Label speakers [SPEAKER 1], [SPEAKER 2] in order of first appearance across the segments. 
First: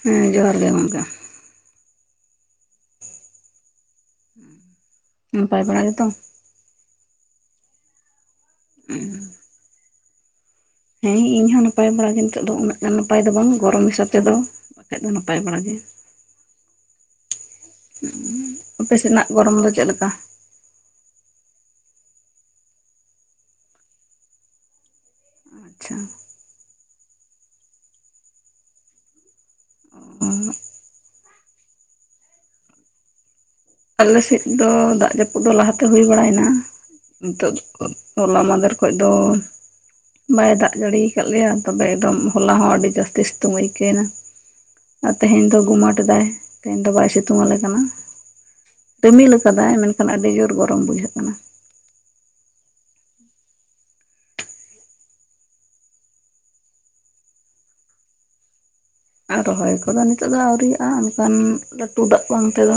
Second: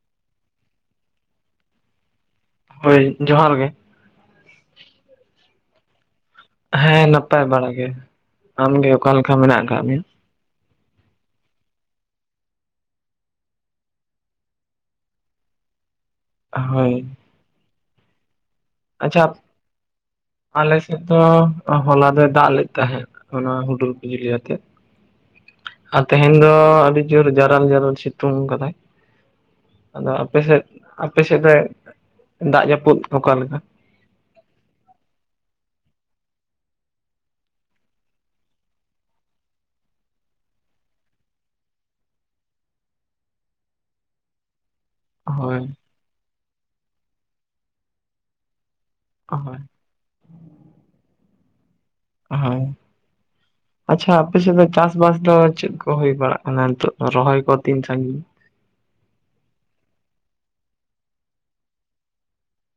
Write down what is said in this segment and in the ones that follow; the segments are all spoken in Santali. [SPEAKER 1] ᱦᱩᱸ ᱡᱚᱦᱟᱨ ᱜᱮ ᱜᱚᱢᱠᱮ
[SPEAKER 2] ᱦᱳᱭ ᱡᱚᱦᱟᱨ ᱜᱮ
[SPEAKER 1] [inaudible] ᱱᱟᱯᱟᱭ ᱵᱟᱲᱟ ᱜᱮᱛᱚ
[SPEAKER 2] ᱦᱮᱸ ᱱᱟᱯᱟᱭ ᱵᱟᱲᱟ ᱜᱮ ᱟᱢᱜᱮ ᱚᱠᱟ ᱞᱮᱠᱟ ᱢᱮᱱᱟᱜ ᱟᱠᱟᱫ ᱢᱮᱭᱟ᱾
[SPEAKER 1] ᱦᱮᱸ ᱤᱧᱦᱚᱸ ᱱᱟᱯᱟᱭ ᱵᱟᱲᱟ ᱜᱮ ᱱᱤᱛᱚᱜ ᱫᱚ ᱩᱱᱟᱹᱜ ᱜᱟᱱ ᱱᱟᱯᱟᱭ ᱫᱚ ᱵᱟᱝ ᱜᱚᱨᱚᱢ ᱦᱤᱥᱟᱹᱵ ᱛᱮᱫᱚ ᱵᱟᱠᱷᱟᱡ ᱫᱚ ᱱᱟᱯᱟᱭ ᱵᱟᱲᱟ ᱜᱮ᱾
[SPEAKER 2] ᱦᱳᱭ
[SPEAKER 1] ᱟᱯᱮ ᱥᱮᱱᱟᱜ ᱜᱚᱨᱚᱢ ᱫᱚ ᱪᱮᱫ ᱞᱮᱠᱟ᱾
[SPEAKER 2] ᱟᱞᱮᱥᱮᱫ ᱫᱚ ᱦᱚᱞᱟ ᱫᱚᱭ ᱫᱟᱜ ᱞᱮᱫ ᱛᱟᱦᱮᱸᱫ ᱦᱚᱞᱟ ᱦᱩᱰᱩᱨ ᱵᱤᱡᱽᱞᱤ ᱟᱛᱮᱫ
[SPEAKER 1] ᱟᱪᱪᱷᱟ
[SPEAKER 2] ᱟᱨ ᱛᱮᱦᱮᱧ ᱫᱚ ᱟᱹᱰᱤ ᱡᱳᱨ ᱡᱟᱨᱟᱞ ᱡᱟᱨᱟᱞ ᱥᱤᱛᱩᱝ ᱠᱟᱫᱟ᱾ ᱟᱫᱚ ᱟᱯᱮ ᱥᱮᱫ ᱟᱯᱮ ᱥᱮᱫ ᱫᱚ ᱫᱟᱜ ᱡᱟᱹᱯᱩᱫ ᱚᱠᱟ ᱞᱮᱠᱟ
[SPEAKER 1] ᱟᱞᱮᱥᱮᱫ ᱫᱚ ᱫᱟᱜ ᱡᱟᱹᱯᱩᱫ ᱫᱚ ᱞᱟᱦᱟᱛᱮ ᱦᱩᱭ ᱵᱟᱲᱟᱭᱮᱱᱟ ᱱᱤᱛᱚᱜ ᱦᱚᱞᱟ ᱢᱟᱫᱷᱮᱨ ᱠᱷᱚᱡ ᱫᱚ ᱵᱟᱭ ᱫᱟᱜ ᱡᱟᱹᱲᱤ ᱠᱟᱫ ᱞᱮᱭᱟ ᱛᱚᱵᱮ ᱮᱠᱫᱚᱢ ᱦᱚᱞᱟ ᱦᱚᱸ ᱟᱹᱰᱤ ᱡᱟᱹᱥᱛᱤ ᱥᱤᱛᱩᱝ ᱟᱹᱭᱠᱟᱹᱣ ᱮᱱᱟ
[SPEAKER 2] [inaudible]
[SPEAKER 1] ᱟᱨ ᱛᱮᱦᱮᱧ ᱫᱚ
[SPEAKER 2] ᱦᱳᱭ
[SPEAKER 1] ᱜᱩᱢᱟᱴ ᱫᱟᱭ ᱛᱮᱦᱮᱧ ᱫᱚ ᱵᱟᱭ ᱥᱤᱛᱩᱝ ᱟᱞᱮ ᱠᱟᱱᱟ᱾ ᱨᱤᱢᱤᱞ
[SPEAKER 2] ᱦᱳᱭ
[SPEAKER 1] ᱟᱠᱟᱫᱟᱭ ᱢᱮᱱᱠᱷᱟᱱ ᱟᱹᱰᱤ ᱡᱳᱨ ᱜᱚᱨᱚᱢ ᱵᱩᱡᱷᱟᱹᱜ ᱠᱟᱱᱟ᱾
[SPEAKER 2] ᱦᱳᱭ ᱟᱪᱪᱷᱟ ᱟᱯᱮᱥᱮᱫ ᱫᱚ ᱪᱟᱥ ᱵᱟᱥ ᱫᱚ ᱪᱮᱫ ᱠᱚ ᱦᱩᱭ ᱵᱟᱲᱟᱜ ᱠᱟᱱᱟ ᱱᱤᱛᱚᱜ ᱨᱚᱦᱚᱭ ᱠᱚ ᱛᱤᱱ ᱥᱟᱸᱜᱤᱧ
[SPEAKER 1] ᱟᱨ ᱨᱚᱦᱚᱭ ᱠᱚᱫᱚ ᱱᱤᱛᱚᱜ ᱫᱚ ᱟᱹᱣᱨᱤᱭᱟᱜ-ᱟ ᱢᱮᱱᱠᱷᱟᱱ ᱞᱟᱹᱴᱩ ᱫᱟᱜ ᱵᱟᱝ ᱛᱮᱫᱚ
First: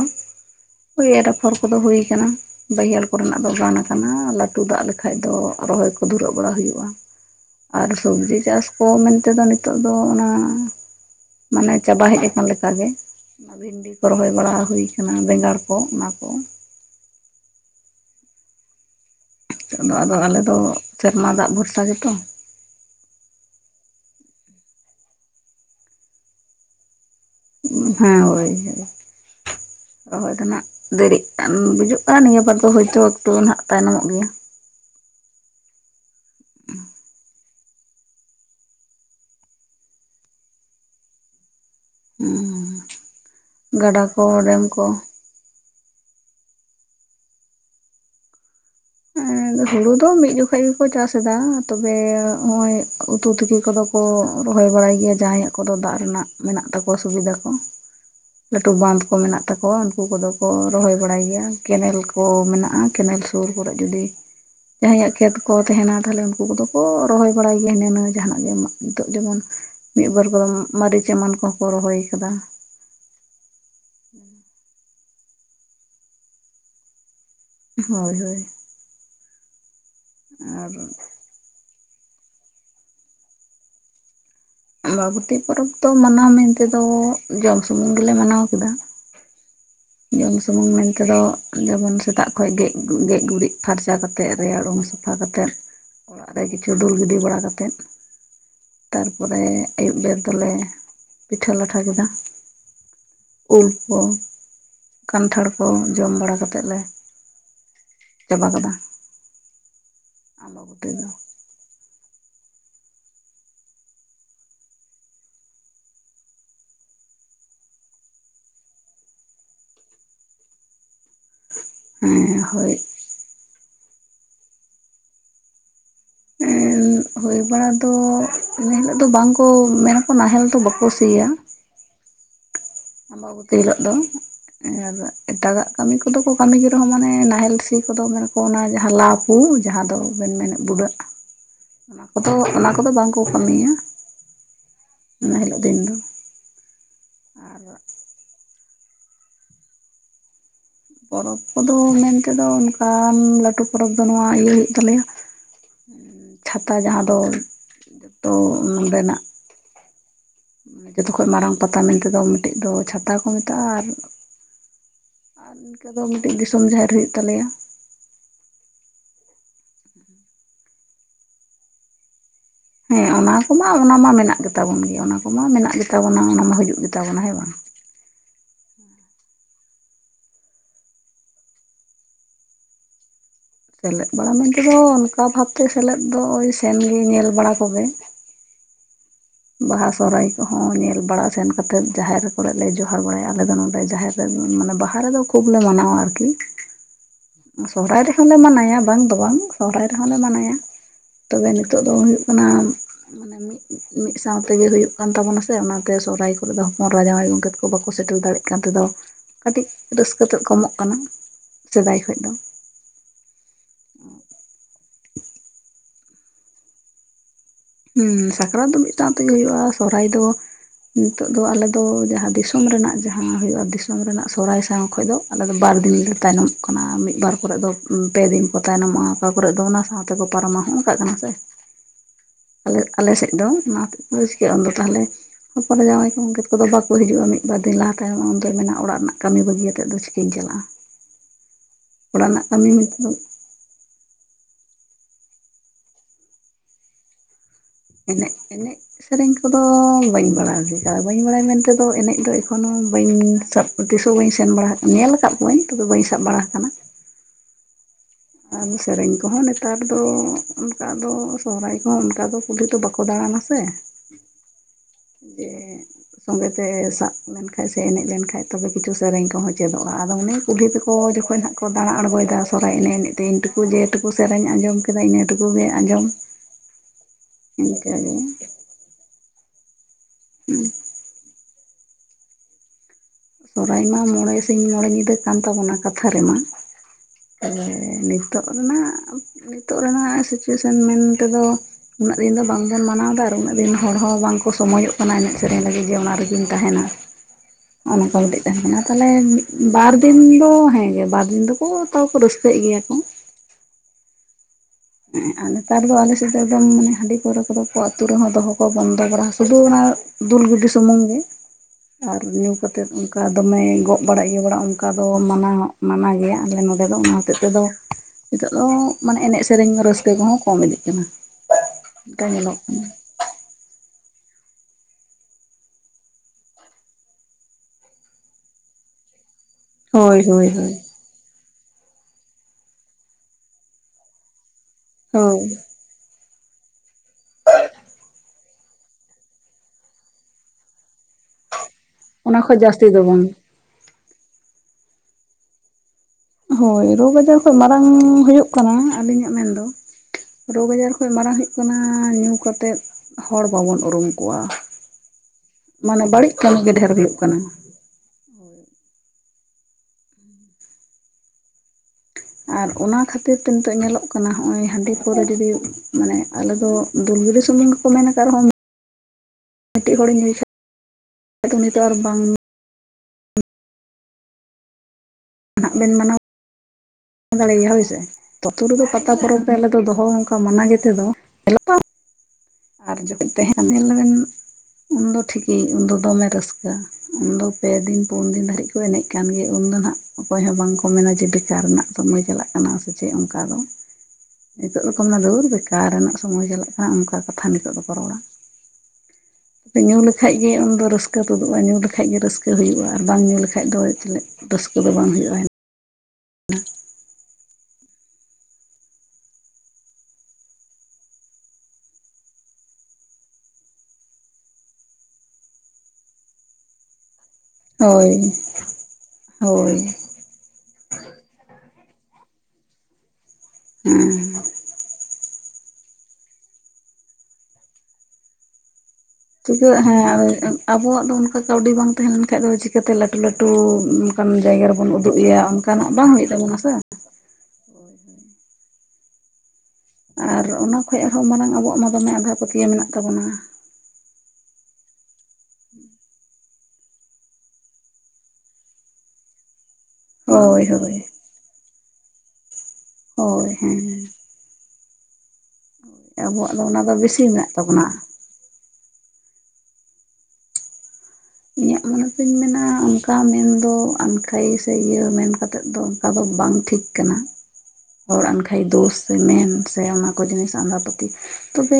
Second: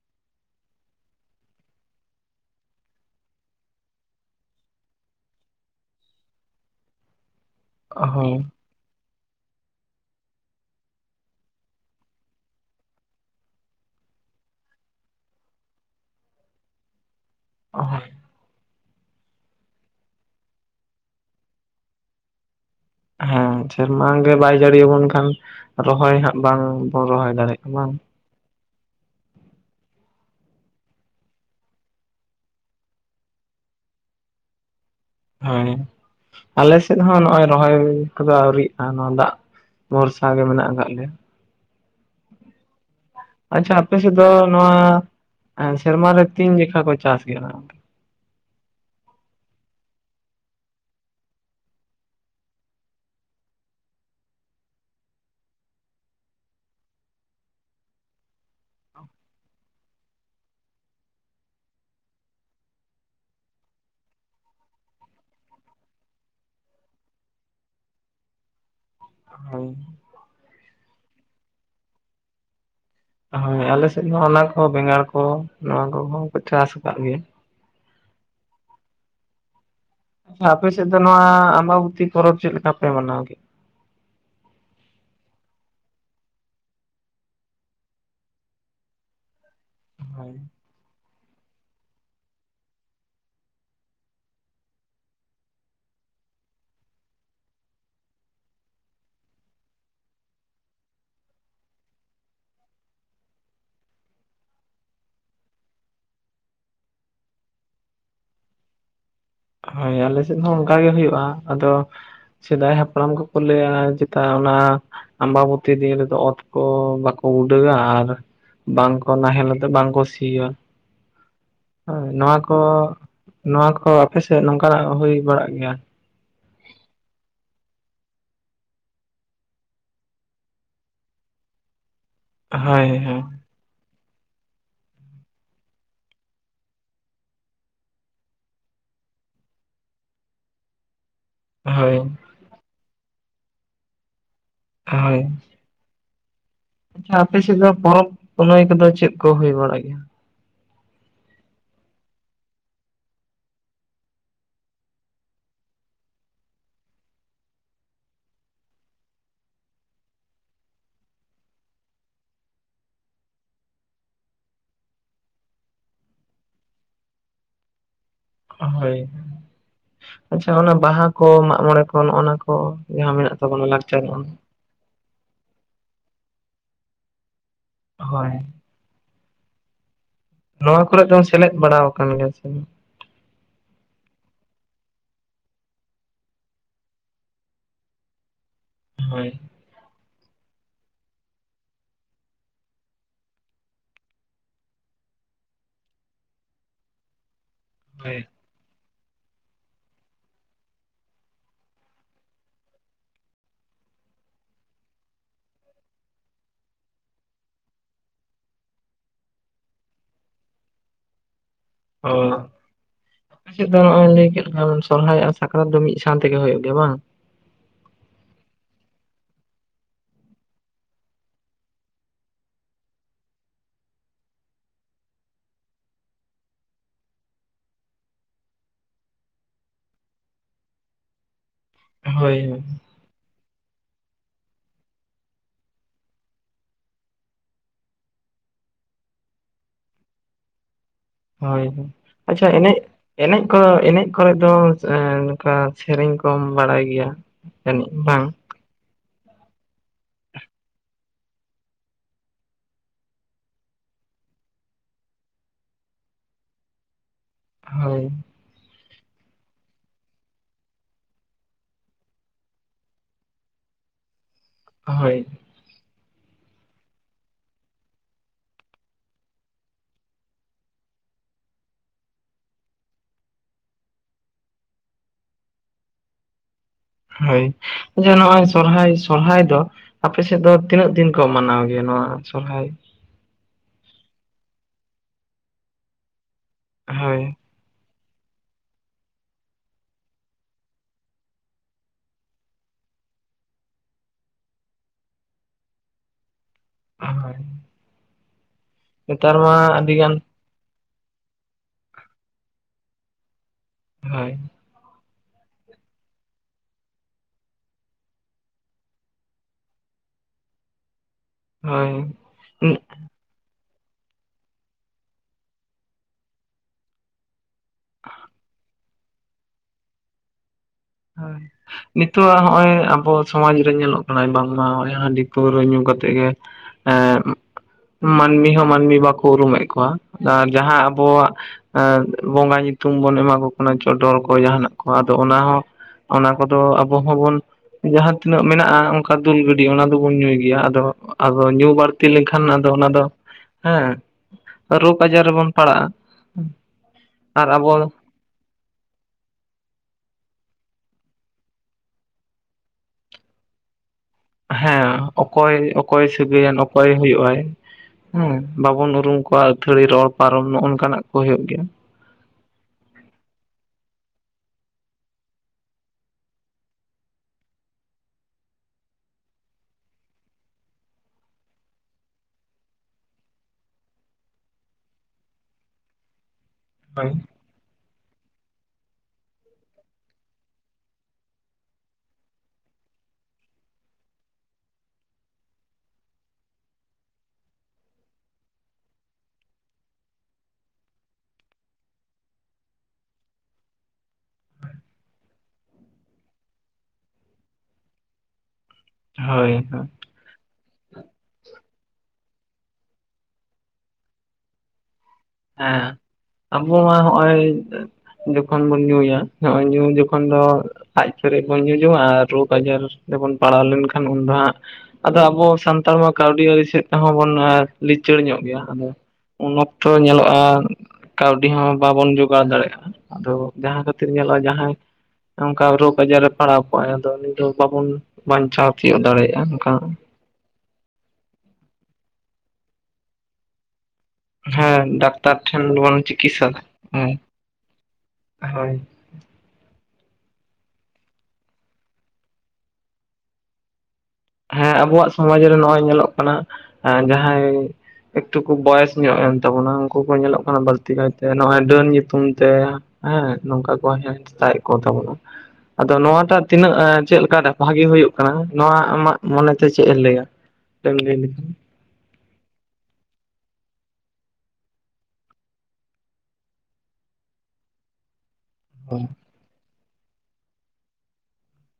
[SPEAKER 1] ᱦᱩᱭ ᱮᱨ ᱟᱯᱷᱚᱨ ᱠᱚᱫᱚ ᱦᱩᱭ ᱠᱟᱱᱟ᱾ ᱵᱟᱹᱭᱦᱟᱹᱲ ᱠᱚᱨᱮᱱᱟᱜ ᱫᱚ ᱜᱟᱱ ᱠᱟᱱᱟ ᱞᱟᱹᱴᱩ ᱫᱟᱜ ᱞᱮᱠᱷᱟᱡ ᱫᱚ ᱨᱚᱦᱚᱭ ᱠᱚ ᱫᱷᱩᱨᱟᱹᱜ ᱵᱟᱲᱟ ᱦᱩᱭᱩᱜ-ᱟ
[SPEAKER 2] [inaudible]
[SPEAKER 1] ᱟᱨ
[SPEAKER 2] ᱦᱳᱭ
[SPEAKER 1] ᱥᱚᱵᱡᱤ ᱪᱟᱥ ᱠᱚ ᱢᱮᱱᱛᱮᱫᱚ ᱱᱤᱛᱚᱜ ᱫᱚ ᱚᱱᱟ ᱢᱟᱱᱮ ᱪᱟᱵᱟ ᱦᱮᱡ ᱟᱠᱟᱱ ᱞᱮᱠᱟ ᱜᱮ ᱵᱷᱤᱱᱰᱤ ᱠᱚ ᱨᱚᱦᱚᱭ ᱵᱟᱲᱟ ᱦᱩᱭ ᱠᱟᱱᱟ ᱵᱮᱸᱜᱟᱲ ᱠᱚ ᱚᱱᱟ ᱠᱚ
[SPEAKER 2] [unintelligible]
[SPEAKER 1] ᱱᱤᱛᱳᱜ ᱫᱚ ᱟᱫᱚ ᱟᱞᱮᱫᱚ ᱥᱮᱨᱢᱟ ᱫᱟᱜ ᱵᱷᱚᱨᱥᱟ ᱜᱮᱛᱚ
[SPEAKER 2] ᱦᱮᱸ ᱥᱮᱨᱢᱟ ᱜᱮ ᱵᱟᱭ ᱡᱟᱹᱲᱤ ᱟᱵᱚᱱ ᱠᱷᱟᱱ ᱨᱚᱦᱚᱭ ᱦᱟᱸᱜ ᱵᱟᱝ ᱨᱚᱦᱚᱭ ᱫᱟᱲᱮᱭᱟᱜᱼᱟ
[SPEAKER 1] ᱦᱮᱸ ᱦᱳᱭ [unintelligible] ᱨᱚᱦᱚᱭ ᱨᱮᱱᱟᱜ ᱫᱮᱨᱤᱜ ᱠᱟᱱ ᱵᱩᱡᱩᱜ ᱠᱟᱱ ᱱᱤᱭᱟᱹᱵᱟᱨ ᱫᱚ ᱦᱳᱭᱛᱳ ᱮᱠᱴᱩ ᱱᱟᱜ ᱛᱟᱭᱱᱚᱢᱚᱜ ᱜᱮᱭᱟ᱾
[SPEAKER 2] ᱦᱳᱭ ᱟᱞᱮ ᱥᱮᱫ ᱦᱚᱸ ᱱᱚᱜ-ᱚᱭ ᱨᱚᱦᱚᱭ ᱠᱚᱫᱚ ᱟᱹᱣᱨᱤᱜ-ᱟ ᱱᱚᱣᱟ ᱫᱟᱜ ᱵᱷᱚᱨᱥᱟ ᱜᱮ ᱢᱮᱱᱟᱜ ᱟᱠᱟᱫ ᱞᱮᱭᱟ ᱟᱪᱪᱷᱟ ᱟᱯᱮ
[SPEAKER 1] ᱜᱟᱰᱟ
[SPEAKER 2] ᱥᱮᱫ
[SPEAKER 1] ᱠᱚ
[SPEAKER 2] ᱫᱚ
[SPEAKER 1] ᱰᱮᱢ
[SPEAKER 2] ᱱᱚᱣᱟ
[SPEAKER 1] ᱠᱚ
[SPEAKER 2] ᱥᱮᱨᱢᱟ ᱨᱮ ᱛᱤᱱ ᱡᱮᱠᱷᱟ ᱠᱚ ᱪᱟᱥ ᱜᱮᱭᱟ?
[SPEAKER 1] ᱮ ᱦᱩᱲᱩ ᱫᱚ ᱢᱤᱫ ᱡᱚᱠᱷᱚᱱ ᱜᱮᱠᱚ ᱪᱟᱥ ᱮᱫᱟ ᱛᱚᱵᱮ ᱦᱚᱜ-ᱚᱭ ᱩᱛᱩ ᱛᱤᱠᱮ ᱠᱚᱫᱚ ᱠᱚ ᱨᱚᱦᱚᱭ ᱵᱟᱲᱟᱭ ᱜᱮᱭᱟ ᱡᱟᱦᱟᱸᱭᱟᱜ ᱠᱚᱫᱚ ᱫᱟᱜ ᱨᱮᱱᱟᱜ ᱢᱮᱱᱟᱜ ᱛᱟᱠᱚᱣᱟ ᱥᱩᱵᱤᱫᱟ ᱠᱚ ᱞᱟᱹᱴᱩ ᱵᱟᱸᱫᱷ ᱠᱚ ᱢᱮᱱᱟᱜ ᱛᱟᱠᱚᱣᱟ ᱩᱱᱠᱩ ᱠᱚᱫᱚ ᱠᱚ ᱨᱚᱦᱚᱭ ᱵᱟᱲᱟᱭ ᱜᱮᱭᱟ ᱠᱮᱱᱮᱞ ᱠᱚ ᱢᱮᱱᱟᱜ-ᱟ ᱠᱮᱱᱮᱞ ᱥᱩᱨ ᱠᱚᱨᱮᱜ ᱡᱩᱫᱤ ᱡᱟᱦᱟᱸᱭᱟᱜ ᱠᱷᱮᱛ ᱠᱚ ᱛᱟᱦᱮᱱᱟ ᱛᱟᱦᱚᱞᱮ ᱩᱱᱠᱩ ᱠᱚᱫᱚ ᱠᱚ ᱨᱚᱦᱚᱭ ᱵᱟᱲᱟᱭ ᱜᱮᱭᱟ ᱦᱤᱱᱟᱹᱱᱤᱭᱟᱹ ᱡᱟᱦᱟᱱᱟᱜ ᱜᱮ ᱢᱟ ᱱᱤᱛᱚᱜ ᱡᱮᱢᱚᱱ
[SPEAKER 2] ᱦᱳᱭ
[SPEAKER 1] ᱢᱤᱫᱵᱟᱨ ᱠᱚᱫᱚ ᱢᱟᱨᱤᱪ ᱮᱢᱟᱱ ᱠᱚᱦᱚᱸ ᱠᱚ ᱨᱚᱦᱚᱭ ᱟᱠᱟᱫᱟ ᱾
[SPEAKER 2] ᱦᱳᱭᱸ ᱟᱞᱮᱥᱮᱫ ᱦᱚᱸ ᱚᱱᱟ ᱠᱚᱦᱚᱸ ᱵᱮᱸᱜᱟᱲ ᱠᱚ ᱱᱚᱣᱟ ᱠᱚᱦᱚᱸ ᱠᱚ ᱪᱟᱥ ᱟᱠᱟᱫ ᱜᱮᱭᱟ ᱾
[SPEAKER 1] ᱦᱳᱭ ᱦᱳᱭ
[SPEAKER 2] ᱟᱪᱪᱷᱟ ᱟᱯᱮ
[SPEAKER 1] ᱟᱨ
[SPEAKER 2] ᱥᱮᱫ ᱫᱚ ᱱᱚᱣᱟ ᱟᱢᱵᱟᱵᱚᱛᱤ ᱯᱚᱨᱚᱵᱽ ᱪᱮᱫ ᱞᱮᱠᱟ ᱯᱮ ᱢᱟᱱᱟᱣ ᱠᱮᱜ
[SPEAKER 1] ᱟᱢᱵᱟᱵᱚᱛᱤ ᱯᱚᱨᱚᱵᱽ ᱫᱚ ᱢᱟᱱᱟᱣ ᱢᱮᱱᱛᱮᱫᱚ ᱡᱚᱢ ᱥᱩᱢᱩᱝ ᱜᱮ-ᱞᱮ ᱢᱟᱱᱟᱣ ᱠᱮᱫᱟ ᱾ ᱡᱚᱢ ᱥᱩᱢᱩᱝ ᱢᱮᱱᱛᱮᱫᱚ ᱡᱮᱢᱚᱱ ᱥᱮᱛᱟᱜ ᱠᱷᱚᱱ ᱜᱮ ᱜᱮᱡ ᱜᱩᱨᱤᱡ ᱯᱷᱟᱨᱪᱟ ᱠᱟᱛᱮᱫ ᱨᱮᱭᱟᱲ ᱩᱢ ᱥᱟᱯᱷᱟ ᱠᱟᱛᱮᱫ᱾ ᱚᱲᱟᱜ ᱨᱮ ᱠᱤᱪᱷᱩ ᱫᱩᱞ ᱜᱤᱰᱤ ᱵᱟᱲᱟ ᱠᱟᱛᱮᱫ ᱛᱟᱨᱯᱚᱨᱮ ᱟᱹᱭᱩᱵ ᱵᱮᱨ ᱫᱚᱞᱮ ᱯᱤᱴᱷᱟᱹ ᱞᱟᱴᱷᱟ ᱠᱮᱫᱟ᱾ ᱩᱞᱯᱷᱚ ᱠᱟᱱᱴᱷᱟᱲ ᱠᱚ ᱡᱚᱢ ᱵᱟᱲᱟ ᱠᱟᱛᱮᱫ ᱞᱮ, ᱪᱟᱵᱟ ᱠᱟᱫᱟ᱾
[SPEAKER 2] ᱦᱳᱭ ᱟᱞᱮ ᱥᱮᱫ ᱦᱚᱸ ᱚᱱᱠᱟ
[SPEAKER 1] ᱟᱢᱵᱟᱵᱚᱛᱤ
[SPEAKER 2] ᱜᱮ
[SPEAKER 1] ᱫᱚ
[SPEAKER 2] ᱦᱩᱭᱩᱜᱼᱟ ᱟᱫᱚ ᱥᱮᱫᱟᱭ ᱦᱟᱯᱲᱟᱢ ᱠᱚᱠᱚ ᱞᱟᱹᱭᱟ ᱪᱮᱛᱟ ᱚᱱᱟ ᱟᱢᱵᱟᱵᱚᱛᱤ ᱫᱤᱱ ᱨᱮᱫᱚ ᱚᱛ ᱠᱚ ᱵᱟᱠᱚ ᱩᱰᱟᱹᱜᱼᱟ ᱟᱨ ᱵᱟᱝᱠᱚ ᱱᱟᱦᱮᱞ ᱛᱮ ᱵᱟᱝᱠᱚ ᱥᱤᱭᱼᱟ᱾ ᱦᱳᱭ ᱱᱚᱣᱟ
[SPEAKER 1] ᱦᱮᱸ
[SPEAKER 2] ᱠᱚ
[SPEAKER 1] ᱦᱳᱭ
[SPEAKER 2] ᱱᱚᱣᱟ ᱠᱚ ᱟᱯᱮ ᱥᱮᱫ ᱱᱚᱝᱠᱟᱱᱟᱜ ᱦᱩᱭ ᱵᱟᱲᱟᱜ ᱜᱮᱭᱟ? [unintelligible]
[SPEAKER 1] ᱦᱩᱭ ᱵᱟᱲᱟ ᱫᱚ ᱤᱱᱟᱹ ᱦᱤᱞᱳᱜ ᱫᱚ ᱵᱟᱝᱠᱚ ᱢᱮᱱᱟᱠᱚ ᱱᱟᱦᱮᱞ ᱫᱚ ᱵᱟᱠᱚ ᱥᱤᱭᱟ ᱾
[SPEAKER 2] ᱦᱳᱭ᱾ ᱦᱳᱭ
[SPEAKER 1] ᱟᱢᱵᱟᱵᱚᱛᱤ ᱦᱤᱞᱳᱜ ᱫᱚ᱾ ᱟᱨ ᱮᱴᱟᱜᱟᱜ ᱠᱟᱹᱢᱤ ᱠᱚᱫᱚ ᱠᱚ ᱠᱟᱹᱢᱤ ᱜᱮ ᱨᱮᱦᱚᱸ ᱢᱟᱱᱮ ᱱᱟᱦᱮᱞ ᱥᱤ ᱠᱚᱫᱚ ᱢᱮᱱ ᱠᱚ ᱚᱱᱟ ᱡᱟᱦᱟᱸ ᱞᱟᱵᱷ ᱦᱩ ᱡᱟᱦᱟᱸ ᱫᱚᱵᱮᱱ ᱢᱮᱱᱮᱫ ᱵᱩᱰᱟᱹᱜ
[SPEAKER 2] ᱦᱳᱭ
[SPEAKER 1] ᱟᱫᱚ ᱚᱱᱟ ᱠᱚᱫᱚ ᱵᱟᱝᱠᱚ ᱠᱟᱹᱢᱤᱭᱟ
[SPEAKER 2] ᱦᱳᱭ
[SPEAKER 1] ᱤᱱᱟ ᱦᱤᱞᱳᱜ ᱫᱤᱱ ᱫᱚ᱾
[SPEAKER 2] ᱟᱯᱮ ᱥᱮᱫ
[SPEAKER 1] ᱟᱨ
[SPEAKER 2] ᱫᱚ ᱯᱚᱨᱚᱵᱽ- ᱯᱩᱱᱟᱹᱭ ᱠᱚᱫᱚ ᱪᱮᱫ ᱠᱚ ᱦᱩᱭ ᱵᱟᱲᱟᱜ ᱜᱮᱭᱟ?
[SPEAKER 1] ᱯᱚᱨᱚᱵᱽ ᱠᱚᱫᱚ ᱢᱮᱱᱛᱮᱫᱚ ᱚᱱᱠᱟᱱ ᱞᱟᱹᱴᱩ ᱯᱚᱨᱚᱵᱽ ᱫᱚ ᱱᱚᱣᱟ ᱤᱭᱟᱹ ᱦᱩᱭᱩᱜ ᱛᱟᱞᱮᱭᱟ ᱪᱷᱟᱛᱟ ᱡᱟᱦᱟᱸ ᱫᱚ ᱛᱚ ᱱᱚᱸᱰᱮᱱᱟᱜ ᱡᱚᱛᱚ ᱠᱷᱚᱡ ᱢᱟᱨᱟᱝ ᱯᱟᱛᱟ ᱢᱮᱱᱛᱮᱫᱚ ᱢᱤᱫᱴᱮᱱ ᱫᱚ ᱪᱷᱟᱛᱟ ᱠᱚ ᱢᱮᱛᱟᱜᱼᱟ ᱟᱨ ᱤᱱᱠᱟᱹ ᱫᱚ ᱢᱤᱫᱴᱤᱡ ᱫᱤᱥᱚᱢ ᱡᱟᱦᱮᱨ ᱦᱩᱭᱩᱜ ᱛᱟᱞᱮᱭᱟ᱾
[SPEAKER 2] ᱦᱳᱭ ᱟᱪᱪᱷᱟ ᱚᱱᱟ ᱵᱟᱦᱟ ᱠᱚ ᱢᱟᱜ ᱢᱚᱬᱮ ᱠᱚ ᱱᱚᱜᱼ ᱚᱱᱟ ᱠᱚ ᱠᱚ ᱡᱟᱦᱟᱸ ᱢᱮᱱᱟᱜ ᱛᱟᱵᱚᱱᱟ ᱞᱟᱠᱪᱟᱨ
[SPEAKER 1] ᱛᱟᱵᱚᱱ ᱜᱮᱭᱟ ᱚᱱᱟ ᱠᱚᱢᱟ ᱢᱮᱱᱟᱜ ᱜᱮᱛᱟᱵᱚᱱᱟ, ᱚᱱᱟ ᱢᱟ ᱦᱩᱭᱩᱜᱩᱜ ᱜᱮᱛᱟᱵᱚᱱᱟ ᱦᱮᱸ ᱵᱟᱝ᱾
[SPEAKER 2] ᱦᱳᱭ᱾ ᱱᱚᱣᱟ ᱠᱚᱨᱮ ᱫᱚᱢ ᱥᱮᱞᱮᱫ ᱵᱟᱲᱟ ᱟᱠᱟᱱ ᱜᱮᱭᱟ ᱥᱮ?
[SPEAKER 1] ᱥᱮᱞᱮᱫ ᱵᱟᱲᱟ ᱢᱮᱱ ᱛᱮᱫᱚ ᱚᱱᱠᱟ ᱵᱷᱟᱵᱛᱮ ᱥᱮᱞᱮᱫ ᱫᱚ ᱳᱭ ᱥᱮᱱ ᱜᱮ, ᱧᱮᱞ ᱵᱟᱲᱟ ᱠᱚᱜᱮ᱾
[SPEAKER 2] ᱦᱳᱭ᱾
[SPEAKER 1] ᱵᱟᱦᱟ ᱥᱚᱨᱦᱟᱭ ᱠᱚᱦᱚᱸ ᱧᱮᱞ ᱵᱟᱲᱟ ᱥᱮᱱ ᱠᱟᱛᱮᱜ ᱡᱟᱦᱮᱨ ᱠᱚᱨᱮ ᱞᱮ ᱡᱚᱦᱟᱨ ᱵᱟᱲᱟᱭᱟ ᱟᱞᱮ ᱫᱚ ᱱᱚᱰᱮ ᱡᱟᱦᱮᱨ ᱢᱟᱱᱮ ᱵᱟᱦᱟ ᱨᱮᱫᱚ ᱠᱷᱩᱵ ᱞᱮ ᱢᱟᱱᱟᱣᱟ ᱟᱨᱠᱤ᱾
[SPEAKER 2] [inaudible]
[SPEAKER 1] ᱥᱚᱦᱚᱨᱟᱭ
[SPEAKER 2] ᱦᱳᱭ
[SPEAKER 1] ᱨᱮᱦᱚ ᱞᱮ ᱢᱟᱱᱟᱭᱟ ᱵᱟᱝ ᱫᱚ ᱵᱟᱝ᱾ ᱥᱚᱦᱚᱨᱟᱭ ᱨᱮᱦᱚᱸ ᱞᱮ ᱢᱟᱱᱟᱭᱟ ᱛᱚᱵᱮ ᱱᱤᱛᱚᱜ ᱫᱚ ᱦᱩᱭᱩᱜ ᱠᱟᱱᱟ ᱢᱤᱫ ᱥᱟᱶ ᱛᱮᱜᱮ ᱦᱩᱭᱩᱜ ᱠᱟᱱ ᱛᱟᱵᱳᱱᱟ ᱥᱮ, ᱚᱱᱟᱛᱮ ᱥᱚᱨᱚᱦᱟᱭ ᱠᱚᱨᱮᱜ ᱫᱚ ᱦᱚᱯᱚᱱ ᱮᱨᱟ ᱡᱟᱶᱟᱭ ᱜᱚᱢᱠᱮᱛ ᱠᱚ ᱵᱟᱠᱚ ᱥᱮᱴᱮᱨ ᱫᱟᱲᱮᱭᱟᱜ ᱠᱟᱱ ᱛᱮ ᱫᱚ ᱠᱟᱹᱴᱤᱡ ᱨᱟᱹᱥᱠᱟᱹ ᱛᱮ ᱠᱚᱢᱚᱜ ᱠᱟᱱᱟ᱾ ᱥᱮᱫᱟᱭ
[SPEAKER 2] ᱚ
[SPEAKER 1] ᱠᱷᱚᱡ ᱫᱚ
[SPEAKER 2] ᱟᱯᱮ ᱥᱮᱫ ᱫᱚ ᱱᱚᱜᱼᱚᱭ ᱞᱟᱹᱭ ᱠᱮᱫ ᱢᱟᱱᱮ ᱥᱚᱨᱦᱟᱹᱭ ᱟᱨ ᱥᱟᱠᱨᱟᱛ ᱫᱚ ᱢᱤᱫ ᱥᱟᱣ ᱛᱮ ᱜᱮ ᱦᱩᱭᱩ ᱚᱜᱮᱭᱟ ᱵᱟᱝ?
[SPEAKER 1] ᱦᱮᱸ ᱥᱟᱠᱨᱟᱛ ᱫᱚ ᱢᱤᱫ ᱥᱟᱣ ᱛᱮᱜᱮ ᱦᱩᱭᱩᱜᱼᱟ, ᱥᱚᱨᱚᱦᱹᱟᱭ ᱫᱚ ᱱᱤᱛᱚᱜ ᱫᱚ ᱟᱞᱮ ᱫᱚ ᱡᱟᱦᱟᱸ ᱫᱤᱥᱚᱢ ᱨᱮᱱᱟᱜ ᱡᱟᱦᱟᱸ ᱦᱩᱭᱩᱜᱼᱟ ᱫᱤᱥᱚᱢ ᱨᱮᱱᱟᱜ ᱥᱚᱨᱦᱟᱹᱭ ᱥᱟᱶ ᱠᱷᱚᱡ ᱫᱚ ᱟᱞᱮᱫᱚ ᱵᱟᱨ ᱫᱤᱱᱞᱮ ᱛᱟᱭᱱᱚᱢᱚᱜ ᱠᱟᱱᱟ, ᱢᱤᱫ ᱵᱟᱨ ᱠᱚᱨᱮᱫ ᱫᱚ ᱯᱮ ᱫᱤᱱ ᱠᱚ ᱛᱟᱭᱱᱚᱢᱚᱜᱼᱟ, ᱚᱠᱟ ᱠᱚᱨᱮᱫ ᱫᱚ ᱚᱱᱟ ᱥᱟᱶᱛᱮ ᱛᱮᱠᱚ ᱯᱟᱨᱚᱢᱟ ᱦᱚ ᱟᱠᱟᱟᱜ ᱠᱟᱱᱟ ᱥᱮ᱾
[SPEAKER 2] ᱦᱳᱭ ᱾
[SPEAKER 1] ᱟᱞᱮ ᱥᱮᱫ ᱫᱚ [unintelligible] ᱛᱟᱦᱚᱞᱮ ᱦᱚᱯᱚᱱ ᱮᱨᱟ ᱡᱟᱶᱟᱭ ᱜᱚᱢᱠᱮ ᱠᱚᱦᱚ ᱵᱟᱠᱚ ᱦᱤᱡᱩᱜᱼᱟ ᱢᱤᱫ ᱵᱟᱨ ᱫᱤᱱ ᱞᱟᱦᱟ ᱛᱟᱭᱚᱢᱱ ᱚᱱᱛᱮ ᱢᱮᱱᱟᱜᱼᱟ ᱚᱲᱟᱜ ᱨᱮᱱᱟᱜ ᱠᱟᱹᱢᱤ ᱵᱟᱹᱜᱤ ᱠᱟᱛᱮᱫ ᱫᱚ ᱪᱤᱠᱟᱹᱧ ᱪᱟᱞᱟᱜᱼᱟ᱾
[SPEAKER 2] ᱦᱳᱭ
[SPEAKER 1] ᱚᱲᱟᱜ ᱨᱮᱱᱟᱜ
[SPEAKER 2] ᱟᱪᱪᱷᱟ
[SPEAKER 1] ᱠᱟᱹᱢᱤ
[SPEAKER 2] ᱮᱱᱮᱡ
[SPEAKER 1] ᱢᱮᱱᱛᱮ ᱫᱚ
[SPEAKER 2] ᱮᱱᱮᱡᱼᱼ ᱠᱚ ᱮᱱᱮᱡ ᱠᱚᱨᱮ ᱫᱚ ᱮ ᱱᱚᱝᱠᱟ ᱥᱮᱨᱮᱧ ᱠᱚᱢ ᱵᱟᱲᱟᱭ ᱜᱮᱭᱟ᱾ ᱡᱟᱹᱱᱤᱡ ᱵᱟᱝ?
[SPEAKER 1] ᱮᱱᱮᱡ ᱮᱱᱮᱡ ᱥᱮᱨᱮᱧ ᱠᱚᱫᱚ ᱵᱟᱹᱧ ᱵᱟᱲᱟᱭ ᱪᱤᱠᱟᱹᱼᱟ ᱵᱟᱹᱧ ᱵᱟᱲᱟᱭᱟ ᱢᱮᱱᱛᱮᱫᱚ ᱮᱱᱮᱡ ᱫᱚ ᱮᱠᱷᱚᱱᱚ ᱵᱟᱹᱧ ᱥᱟᱵᱼᱼ ᱛᱤᱥ ᱦᱚᱸ ᱵᱟᱹᱧ ᱥᱮᱱ ᱵᱟᱲᱟ ᱟᱠᱟᱫ ᱠᱚᱣᱟᱹᱧ ᱛᱚᱵᱮ ᱵᱟᱹᱧ ᱥᱟᱵ ᱵᱟᱲᱟ ᱟᱠᱟᱱᱟ᱾
[SPEAKER 2] ᱦᱳᱭ
[SPEAKER 1] ᱟᱫᱚ ᱥᱮᱨᱮᱧ ᱠᱚᱦᱚᱸ ᱱᱮᱛᱟᱨ ᱫᱚ ᱚᱱᱠᱟ ᱫᱚ ᱥᱚᱦᱨᱟᱭ ᱠᱚᱦᱚᱸ ᱚᱱᱠᱟ ᱫᱚ ᱠᱩᱞᱦᱤ ᱛᱮ ᱵᱟᱠᱚ ᱫᱟᱲᱟᱱᱟ ᱠᱚ ᱥᱮ᱾
[SPEAKER 2] ᱦᱳᱭ
[SPEAKER 1] ᱡᱮᱻ ᱥᱚᱸᱜᱮᱛᱮ ᱥᱟᱵ ᱞᱮᱱᱠᱟᱱᱡ ᱥᱮ ᱮᱱᱮᱡ ᱞᱮᱱᱠᱟᱱᱡ ᱛᱚᱵᱮ ᱠᱤᱪᱷᱩ ᱥᱮᱨᱮᱧ ᱠᱚᱦᱚᱸ ᱪᱮᱫᱚᱜᱼᱟ ᱟᱫᱚ ᱚᱱᱮᱼ ᱠᱩᱞᱦᱤ ᱛᱟᱠᱚ ᱡᱚᱠᱷᱚᱱ ᱦᱟᱸᱟᱜ ᱠᱚ ᱫᱟᱬᱟ ᱟᱬᱜᱚᱭᱮᱫ ᱥᱚᱨᱟᱭ ᱮᱱᱮᱡ ᱛᱮᱧ ᱴᱩᱠᱩ ᱡᱮᱴᱩᱠᱩ ᱥᱮᱨᱮᱧ ᱟᱸᱡᱚᱢ ᱠᱮᱫ ᱠᱮᱫᱟᱭ ᱤᱱᱟᱹ ᱴᱩᱠᱩ ᱜᱮ ᱟᱸᱡᱚᱢᱼᱼ
[SPEAKER 2] ᱦᱳᱭ ᱟᱪᱪᱷᱟ ᱱᱚᱜᱼᱚᱭ ᱥᱚᱨᱦᱟᱭ ᱥᱚᱨᱦᱟᱭ ᱫᱚ ᱟᱯᱮ ᱥᱮᱫ ᱫᱚ ᱛᱤᱱᱟᱹᱜ ᱫᱤᱱᱼᱼ ᱠᱚ ᱢᱟᱱᱟᱣ ᱜᱮᱭᱟ ᱱᱚᱣᱟ ᱥᱚᱨᱦᱟᱹᱭ᱾
[SPEAKER 1] ᱥᱚᱨᱦᱟᱹᱭ ᱢᱟ ᱢᱚᱬᱮ ᱥᱤᱧ ᱢᱚᱬᱮ ᱧᱤᱫᱟᱹ ᱠᱟᱱ ᱛᱟᱵᱚᱱᱟ ᱠᱟᱛᱷᱟ ᱨᱮᱢᱟ᱾
[SPEAKER 2] ᱦᱳᱭ
[SPEAKER 1] ᱱᱤᱛᱚᱜ ᱨᱮᱱᱟᱜ ᱱᱤᱛᱚᱜ ᱨᱮᱱᱟᱜ ᱥᱤᱪᱩᱭᱮᱥᱚᱱ ᱢᱮᱱ ᱛᱮ ᱫᱚ ᱩᱱᱟᱹᱜ ᱫᱤᱱ ᱫᱚ ᱵᱟᱝᱵᱚᱱ ᱢᱟᱱᱟᱣᱫᱟ ᱟᱨ ᱩᱱᱟᱹᱜ ᱫᱤᱱ ᱦᱚᱲ ᱦᱚᱸ ᱵᱟᱝᱠᱚ ᱥᱚᱢᱚᱡᱚᱜ ᱠᱟᱱᱟ ᱮᱱᱮᱡ ᱥᱮᱨᱮᱧ ᱞᱟᱹᱜᱤᱫ ᱡᱮ ᱚᱱᱟ ᱨᱮᱜᱮᱤᱧ ᱛᱟᱦᱮᱱᱟ᱾
[SPEAKER 2] ᱦᱚ ᱦᱳᱭ
[SPEAKER 1] ᱱᱚ ᱱᱚᱠᱟ ᱠᱟᱹ ᱛᱟᱦᱮᱸ ᱠᱟᱱᱟ ᱛᱟᱦᱚᱞᱮ
[SPEAKER 2] ᱱᱮᱛᱟᱨ ᱢᱟ
[SPEAKER 1] ᱵᱟᱨ
[SPEAKER 2] ᱟᱹᱰᱤ ᱜᱟᱱ
[SPEAKER 1] ᱫᱤᱱ ᱫᱚ ᱦᱮᱸ ᱜᱮ ᱵᱟᱨ ᱫᱤᱱ ᱫᱚ ᱦᱮ ᱜᱮ ᱚ ᱛᱟᱣᱠᱚ ᱨᱟᱹᱥᱠᱟᱹᱭᱮᱫ ᱜᱮᱭᱟ ᱠᱚ
[SPEAKER 2] ᱦᱳᱭ
[SPEAKER 1] ᱦᱮᱸ ᱟᱨ ᱱᱮᱛᱟᱨ ᱫᱚ ᱟᱞᱮ ᱥᱮᱫ ᱫᱚ ᱮᱠᱫᱚᱢ ᱢᱟᱱᱮ ᱦᱟᱹᱰᱤ ᱯᱟᱹᱨ ᱠᱚᱫᱚ ᱟ ᱟᱹᱛᱩ ᱨᱮᱦᱚᱸ ᱫᱚᱦᱚ ᱠᱚ ᱵᱚᱱᱫᱚ ᱠᱟᱫᱟ ᱥᱩᱫᱷᱩ ᱚᱱᱟ᱾ ᱫᱩᱞ ᱜᱤᱰᱤ ᱥᱩᱢᱩᱝ ᱜᱮ
[SPEAKER 2] ᱦᱳᱭ᱾
[SPEAKER 1] ᱟᱨ ᱧᱩ ᱠᱟᱛᱮᱫ ᱚᱱᱠᱟ᱾ ᱚᱱᱠᱟ ᱫᱚᱢᱮ ᱜᱚᱜ ᱵᱟᱲᱟᱭ ᱤᱭᱟᱹ ᱵᱟᱲᱟᱜᱼᱟ ᱚᱱᱠᱟᱫᱚ ᱢᱟᱱᱟᱣ ᱢᱟᱱᱟ ᱜᱮᱭᱟ ᱟᱞᱮ ᱱᱚᱰᱮ ᱫᱚ ᱚᱱᱟ ᱦᱚᱛᱮᱫ ᱛᱮ ᱫᱚ᱾ ᱱᱤᱛᱳᱜ ᱫᱚ ᱢᱟᱱᱮ ᱮᱱᱮᱡ ᱥᱮᱨᱮᱧ ᱨᱟᱹᱥᱠᱟᱹ ᱠᱚᱦᱚᱸ ᱠᱚᱢ ᱤᱫᱤᱜ ᱠᱟᱱᱟ᱾
[SPEAKER 2] ᱦᱳᱭ ᱱᱤᱛᱳᱜ
[SPEAKER 1] ᱚᱱᱠᱟ ᱧᱮᱞᱚᱜ
[SPEAKER 2] ᱦᱚᱸᱜᱼᱚᱭ
[SPEAKER 1] ᱠᱟᱱᱟ
[SPEAKER 2] ᱟᱵᱚᱼᱼ ᱥᱚᱢᱟᱡ ᱨᱮ ᱧᱮᱞᱚᱜ ᱠᱟᱱᱟ ᱵᱟᱝᱢᱟᱜᱼ ᱦᱟᱺᱰᱤ ᱯᱟᱹᱣᱨᱟᱹ ᱧᱩ ᱠᱟᱛᱮᱫ ᱜᱮ ᱮᱸᱻ ᱢᱟᱹᱱᱢᱤ ᱦᱚᱸ ᱢᱟᱹᱱᱢᱤ ᱵᱟᱠᱚ ᱩᱨᱩᱢᱮᱫ ᱠᱚᱣᱟ
[SPEAKER 1] ᱦᱳᱭ ᱦᱳᱭ ᱦᱳᱭ
[SPEAKER 2] ᱡᱟᱦᱟᱸ ᱟᱵᱚᱣᱟᱜ᱾ ᱵᱚᱸᱜᱟ ᱧᱩᱛᱩᱢ ᱵᱚᱱ ᱮᱢᱟ ᱠᱚ ᱠᱟᱱᱟ ᱪᱚᱰᱚᱨ ᱠᱚ ᱡᱟᱦᱟ ᱱᱟᱜ ᱠᱚ ᱟᱫᱚ ᱚᱱᱟ
[SPEAKER 1] ᱦᱳᱭ
[SPEAKER 2] ᱦᱚᱸ ᱚᱱᱟ ᱠᱚᱫᱚ ᱟᱵᱚ ᱦᱚᱸᱵᱚᱱ ᱡᱟᱦᱟᱸ ᱛᱤᱱᱟᱹᱜᱼᱼ ᱢᱮᱱᱟᱜᱼᱟ ᱚᱱᱠᱟ ᱫᱩᱞ ᱜᱟᱹᱰᱤ ᱚᱱᱟ ᱫᱚᱵᱚᱱ ᱧᱩᱭ ᱜᱮᱭᱟ ᱟᱫᱚ ᱟᱫᱚ ᱧᱩ ᱵᱟᱨᱛᱤ ᱵᱟᱲᱛᱤ ᱞᱮᱱ ᱠᱷᱟᱱ
[SPEAKER 1] ᱠᱷᱚᱡ
[SPEAKER 2] ᱟᱫᱚ ᱚᱱᱟ
[SPEAKER 1] ᱡᱟᱹᱥᱛᱤ
[SPEAKER 2] ᱫᱚ
[SPEAKER 1] ᱵᱟᱝ
[SPEAKER 2] ᱦᱮᱸ ᱨᱳᱜ ᱟᱡᱟᱨ ᱨᱮᱵᱚᱱ ᱯᱟᱲᱟᱜᱼᱟ᱾
[SPEAKER 1] ᱦᱳᱭ ᱨᱳᱜᱽ ᱟᱡᱟᱨ
[SPEAKER 2] ᱟᱨ
[SPEAKER 1] ᱠᱷᱚᱱ ᱢᱟᱨᱟᱝ
[SPEAKER 2] ᱟᱵᱚ
[SPEAKER 1] ᱦᱩᱭᱩᱜ ᱠᱟᱱᱟ ᱟᱹᱞᱤᱧᱟᱜ ᱢᱮᱱ ᱫᱚ ᱨᱳᱜᱽ ᱟᱡᱟᱨ ᱠᱷᱚᱱ ᱢᱟᱲᱟᱝ ᱦᱩᱭᱩᱜ ᱠᱟᱱᱟ ᱧᱩ ᱠᱟᱛᱮᱫ ᱦᱚᱲ ᱵᱟᱵᱚᱱ ᱩᱨᱩᱢᱚ᱾
[SPEAKER 2] ᱦᱮᱸ ᱚᱠᱚᱭ ᱚᱠᱚᱭ
[SPEAKER 1] ᱵᱟᱹᱲᱤᱡ
[SPEAKER 2] ᱥᱟᱹᱜᱟᱹᱭᱟᱱ
[SPEAKER 1] ᱠᱟᱹᱢᱤ ᱜᱮ ᱰᱷᱮᱨ
[SPEAKER 2] ᱚᱠᱚᱭᱼᱮ ᱦᱩᱭᱩᱜ
[SPEAKER 1] ᱠᱟᱱᱟ
[SPEAKER 2] ᱟᱭ᱾ ᱦᱮᱸ ᱵᱟᱵᱚᱱ ᱩᱨᱩᱢ ᱠᱚᱣᱟ ᱟᱹᱛᱷᱟᱹᱲᱤ ᱨᱚᱲ ᱯᱟᱨᱚᱢ ᱱᱚᱝᱠᱟᱱᱟᱜ ᱠᱚ ᱦᱩᱭᱩᱜ ᱜᱮᱭᱟ᱾
[SPEAKER 1] ᱟᱨ ᱚᱱᱟ ᱠᱷᱟᱹᱛᱤᱨ ᱛᱮ ᱱᱤᱛᱚᱜ ᱧᱮᱞᱚᱜ ᱠᱟᱱᱟ ᱱᱚᱜᱼᱚᱭ ᱦᱟᱹᱰᱤ ᱯᱟᱹᱣᱨᱟᱹ ᱡᱩᱫᱤᱼᱼ ᱢᱟᱱᱮ ᱟᱞᱮ ᱫᱚ ᱫᱩᱞᱜᱤᱨᱤ ᱥᱩᱢᱩᱝ ᱜᱮᱠᱚ ᱢᱮ ᱟᱠᱟᱫ ᱨᱮᱦᱚᱸ ᱢᱤᱫᱴᱤᱡ ᱦᱚᱲᱤᱧ ᱧᱩᱭ ᱠᱮᱫ ᱩᱱᱤ ᱫᱚ ᱟᱨ ᱵᱟᱝᱼᱼ ᱱᱟᱦᱟᱜ ᱵᱮᱱ ᱢᱟᱱᱟᱣ
[SPEAKER 2] ᱦᱳᱭ
[SPEAKER 1] ᱫᱟᱲᱮᱭᱟᱜ ᱦᱳᱭᱥᱮ ᱟᱛᱳ ᱨᱮᱫᱚ ᱯᱟᱛᱟ ᱯᱚᱨᱚᱵᱽ ᱫᱚ ᱟᱞᱮ ᱫᱚᱦᱚ ᱚᱱᱠᱟ ᱢᱟᱱᱟ ᱜᱮ ᱛᱮᱫᱚ ᱟᱨ ᱡᱚᱫᱤ ᱛᱟᱦᱮᱸᱱᱟ ᱵᱮᱱ ᱩᱱᱫᱚ ᱴᱷᱤᱠ ᱜᱮ ᱩᱱᱫᱚ ᱫᱚᱢᱮ ᱨᱟᱹᱥᱠᱟᱹ ᱩᱱᱫᱚ ᱯᱮ ᱫᱤᱱ ᱯᱩᱱ ᱫᱤᱱ ᱫᱷᱟᱹᱨᱤᱡ ᱠᱚ ᱮᱱᱮᱡ ᱠᱟᱱᱜᱮ ᱩᱱᱫᱚ ᱦᱟᱜ ᱚᱠᱚᱭ ᱦᱚᱸ ᱵᱟᱝ ᱠᱚ ᱢᱮᱱᱟ ᱡᱮ ᱵᱮᱠᱟᱨ ᱨᱮᱱᱟᱜᱼᱼ ᱥᱚᱢᱚᱭ ᱪᱟᱞᱟᱜ ᱠᱟᱱᱟ ᱥᱮ ᱪᱮᱫ ᱚᱱᱠᱟ ᱫᱚ, ᱱᱤᱛᱳᱜ ᱫᱚᱠᱚ ᱢᱮᱱᱟ ᱫᱷᱩᱨ ᱵᱮᱠᱟᱨ ᱨᱮᱱᱟᱜ ᱥᱚᱢᱚᱭ ᱪᱟᱞᱟᱜ ᱠᱟᱱᱟ ᱚᱱᱠᱟ ᱠᱟᱛᱷᱟ ᱱᱤᱛᱳᱜ ᱫᱚᱠᱚ ᱨᱚᱲᱟ
[SPEAKER 2] ᱦᱳᱭ ᱦᱳᱭ
[SPEAKER 1] ᱧᱩ ᱞᱮᱠᱷᱟᱡ ᱜᱮ ᱩᱱᱫᱚ ᱨᱟᱹᱥᱠᱟᱹ ᱛᱩᱫᱩᱜ-ᱟ ᱧᱩ ᱞᱮᱠᱷᱟᱡ ᱜᱮ ᱨᱟᱹᱥᱠᱟᱹ ᱦᱩᱭᱩᱜ-ᱟ ᱟᱨ ᱵᱟᱝ ᱧᱩ ᱞᱮᱠᱷᱟᱡ ᱫᱚ ᱨᱟᱹᱥᱠᱟᱹ ᱫᱚ ᱵᱟᱝ ᱦᱩᱭᱩᱜ-ᱟ ᱦᱮᱸ
[SPEAKER 2] ᱦᱮᱸ ᱟᱵᱚ ᱢᱟ ᱦᱚᱜ-ᱚᱭ, ᱡᱚᱠᱷᱚᱱ ᱵᱚᱱ ᱧᱩᱭᱟ ᱱᱚᱜ-ᱚᱭ ᱧᱩ ᱡᱚᱠᱷᱚᱱ ᱫᱚ, ᱞᱟᱡ ᱯᱮᱨᱮᱡ ᱵᱚᱱ ᱧᱩ ᱡᱚᱢᱟ ᱟᱨ ᱨᱳᱜᱽ ᱟᱡᱟᱨ ᱛᱮᱵᱚᱱ ᱯᱟᱲᱟᱣ ᱞᱮᱱᱠᱷᱟᱱ ᱩᱱ ᱫᱚ ᱦᱟᱸᱜ ᱟᱫᱚ ᱟᱵᱚ ᱥᱟᱱᱛᱟᱲ ᱢᱟ ᱠᱟᱹᱣᱰᱤ ᱟᱹᱨᱤ ᱥᱮᱫ ᱛᱮᱦᱚᱸ ᱵᱚᱱ
[SPEAKER 1] ᱦᱳᱭ
[SPEAKER 2] ᱞᱤᱪᱟᱹᱲ ᱧᱚᱜ ᱜᱮᱭᱟ ᱟᱫᱚ ᱩᱱ
[SPEAKER 1] ᱦᱳᱭ
[SPEAKER 2] ᱚᱠᱛᱚ ᱧᱮᱞᱚᱜ-ᱟ ᱠᱟᱣᱰᱤ ᱦᱚᱸ ᱵᱟᱵᱚᱱ ᱡᱚᱜᱟᱲ ᱫᱟᱲᱮᱭᱟᱜ-ᱟ ᱟᱫᱚ ᱡᱟᱦᱟᱸ ᱠᱷᱟᱹᱛᱤᱨ
[SPEAKER 1] ᱦᱮᱸ
[SPEAKER 2] ᱧᱮᱞᱚᱜ-ᱟ ᱡᱟᱦᱟᱸᱭ, ᱚᱱᱠᱟ ᱨᱳᱜᱽ ᱟᱡᱟᱨ ᱨᱮ ᱯᱟᱲᱟᱣ ᱠᱚᱜ-ᱟᱭ ᱟᱫᱚ ᱩᱱᱤ ᱫᱚ ᱵᱟᱵᱚᱱ ᱵᱟᱧᱪᱟᱣ ᱛᱤᱭᱳᱜ ᱫᱟᱲᱮ
[SPEAKER 1] ᱪᱤᱠᱟᱹᱜ ᱦᱮᱸ ᱟᱵᱚᱣᱟᱜ ᱫᱚ ᱚᱱᱠᱟ ᱠᱟᱹᱣᱰᱤ ᱵᱟᱝ ᱛᱟᱦᱮᱸ ᱞᱮᱱᱠᱷᱟᱱ ᱫᱚ ᱪᱤᱠᱟᱹ ᱛᱮ ᱞᱟᱹᱴᱩ ᱞᱟᱹᱴᱩ ᱚᱱᱠᱟᱱ ᱡᱟᱭᱜᱟ ᱨᱮᱵᱚᱱ
[SPEAKER 2] ᱦᱮᱸ
[SPEAKER 1] ᱩᱫᱩᱜ ᱮᱭᱟ ᱚᱱᱠᱟ ᱱᱟᱜ ᱵᱟᱝ ᱦᱩᱭᱩᱜ ᱛᱟᱵᱚᱱᱟ ᱥᱮ
[SPEAKER 2] ᱦᱩᱸ ᱦᱳᱭ
[SPEAKER 1] ᱟᱨ ᱚᱱᱟ ᱠᱷᱚᱡ ᱦᱚᱸ ᱢᱟᱨᱟᱝ ᱟᱵᱚᱣᱟᱜ ᱢᱟ ᱫᱚᱢᱮ ᱟᱸᱫᱷᱟ ᱯᱟᱹᱛᱭᱟᱹᱣ ᱢᱮᱱᱟᱜ ᱛᱟᱵᱚᱱᱟ,
[SPEAKER 2] ᱦᱮᱸ ᱟᱵᱚᱣᱟᱜ ᱥᱚᱢᱟᱡᱽ ᱨᱮ ᱱᱚᱜ-ᱚᱭ ᱧᱮᱞᱚᱜ ᱠᱟᱱᱟ ᱡᱟᱦᱟᱸᱭ, ᱮᱠᱴᱩᱠᱩ ᱵᱚᱭᱮᱥ ᱧᱚᱜ ᱮᱱ ᱛᱟᱵᱚᱱᱟ, ᱩᱱᱠᱩ ᱠᱚ ᱧᱮᱞᱚᱜ ᱠᱟᱱᱟ
[SPEAKER 1] ᱦᱳᱭ
[SPEAKER 2] ᱵᱟᱹᱲᱛᱤ
[SPEAKER 1] ᱦᱳᱭ
[SPEAKER 2] ᱠᱟᱭᱛᱮ ᱱᱚᱜ-ᱚᱭ ᱰᱟᱹᱱ ᱧᱩᱛᱩᱢ ᱛᱮ ᱦᱮᱸ
[SPEAKER 1] ᱦᱳᱭ
[SPEAKER 2] ᱱᱚᱝᱠᱟ
[SPEAKER 1] ᱦᱮᱸ
[SPEAKER 2] ᱠᱚ ᱦᱮᱱᱚᱥᱛᱟᱭᱮᱫ ᱠᱚ ᱛᱟᱵᱚᱱᱟ ᱟᱫᱚ ᱱᱚᱣᱟᱴᱟᱜ
[SPEAKER 1] ᱟᱵᱚᱣᱟᱜ ᱫᱚ
[SPEAKER 2] ᱛᱤᱱᱟᱹᱜ
[SPEAKER 1] ᱚᱱᱟ ᱫᱚ
[SPEAKER 2] ᱮᱸ ᱪᱮᱫ
[SPEAKER 1] ᱵᱮᱥᱤ
[SPEAKER 2] ᱞᱮᱠᱟ
[SPEAKER 1] ᱢᱮᱱᱟᱜ
[SPEAKER 2] ᱨᱮ ᱵᱷᱟᱜᱤ
[SPEAKER 1] ᱛᱟᱵᱚᱱᱟ
[SPEAKER 2] ᱦᱩᱭᱩᱜ, ᱠᱟᱱᱟ ᱱᱚᱣᱟ ᱟᱢᱟᱜ ᱢᱚᱱᱮᱛᱮ ᱪᱮᱫ ᱮ ᱞᱟᱹᱭᱟ ᱠᱟᱴᱤᱡ ᱮᱢᱞᱟᱹᱭ ᱞᱮᱠᱷᱟᱱ,
[SPEAKER 1] ᱤᱧᱟᱹᱜ ᱢᱚᱱᱮ ᱛᱤᱧ ᱢᱮᱱᱟ, ᱚᱱᱠᱟ ᱢᱮᱱᱫᱚ ᱟᱱᱠᱷᱟᱹᱭ ᱥᱮ ᱤᱭᱟᱹ ᱢᱮᱱ ᱠᱟᱛᱮᱫ ᱫᱚ ᱚᱱᱠᱟ ᱫᱚ ᱵᱟᱝ ᱴᱷᱤᱠ ᱠᱟᱱᱟ, ᱦᱚᱲ ᱟᱱᱠᱷᱟᱭ ᱫᱳᱥ ᱥᱮ ᱢᱮᱱ ᱥᱮ ᱚᱱᱟ ᱠᱚ ᱡᱤᱱᱤᱥ ᱟᱸᱫᱷᱟ ᱯᱟᱹᱛᱭᱟᱹᱣ, ᱛᱚᱵᱮ